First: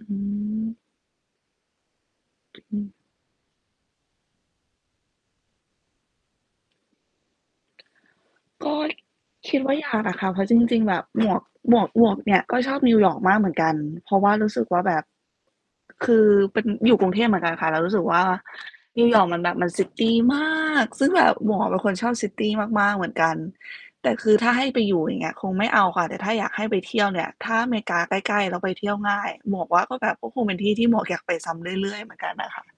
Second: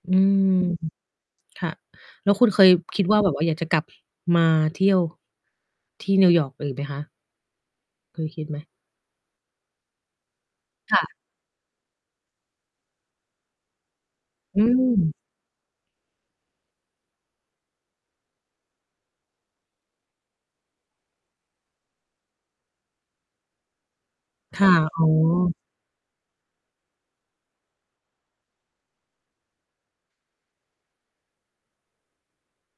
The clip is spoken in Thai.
ออืืม ม ค่ะ แล้วคุณเคยอืม คิดว่า แบบว่าอยากจะกลับมาเที่ยวที่นิวยอร์กอีกไหมคะ? เคยคิดไหม? ก็ คิดว่าอยากอะค่ะ เพราะจริง ๆ แคบ่บะ หมวก หมวก หมวกเนี่ย ก็ชอบนิวยอร์กมากเหมือนกัน เพราะว่ารู้สอืึกว่าแบบ ม คือเป็น อยู่กรุงเทพเหมือนกันค่ะ แล้วรู้สึกว่า นิวยอร์กมันแบบ มัน ซิตี มาก ซึ่งแบบหมวกเป็นคนชอบ ซิตี มาก ๆ เหมือนกัน แต่คือถ้าคให้่ะ ไปอยอู๋่ อย่างเงี้ย คงอ ไม่เอาค่ะ แต่ถ้าอยากให้ไปเที่ยวเนี่ย ถ้าอเมริกาใกล้ ๆ แล้วไปเที่ยวง่าย หมวกว่าก็แบบ ก็คงเป็นที่ที่หมวกอยากไปซ้ำเรื่อย ๆ เหมือนกันน่ะค่ะ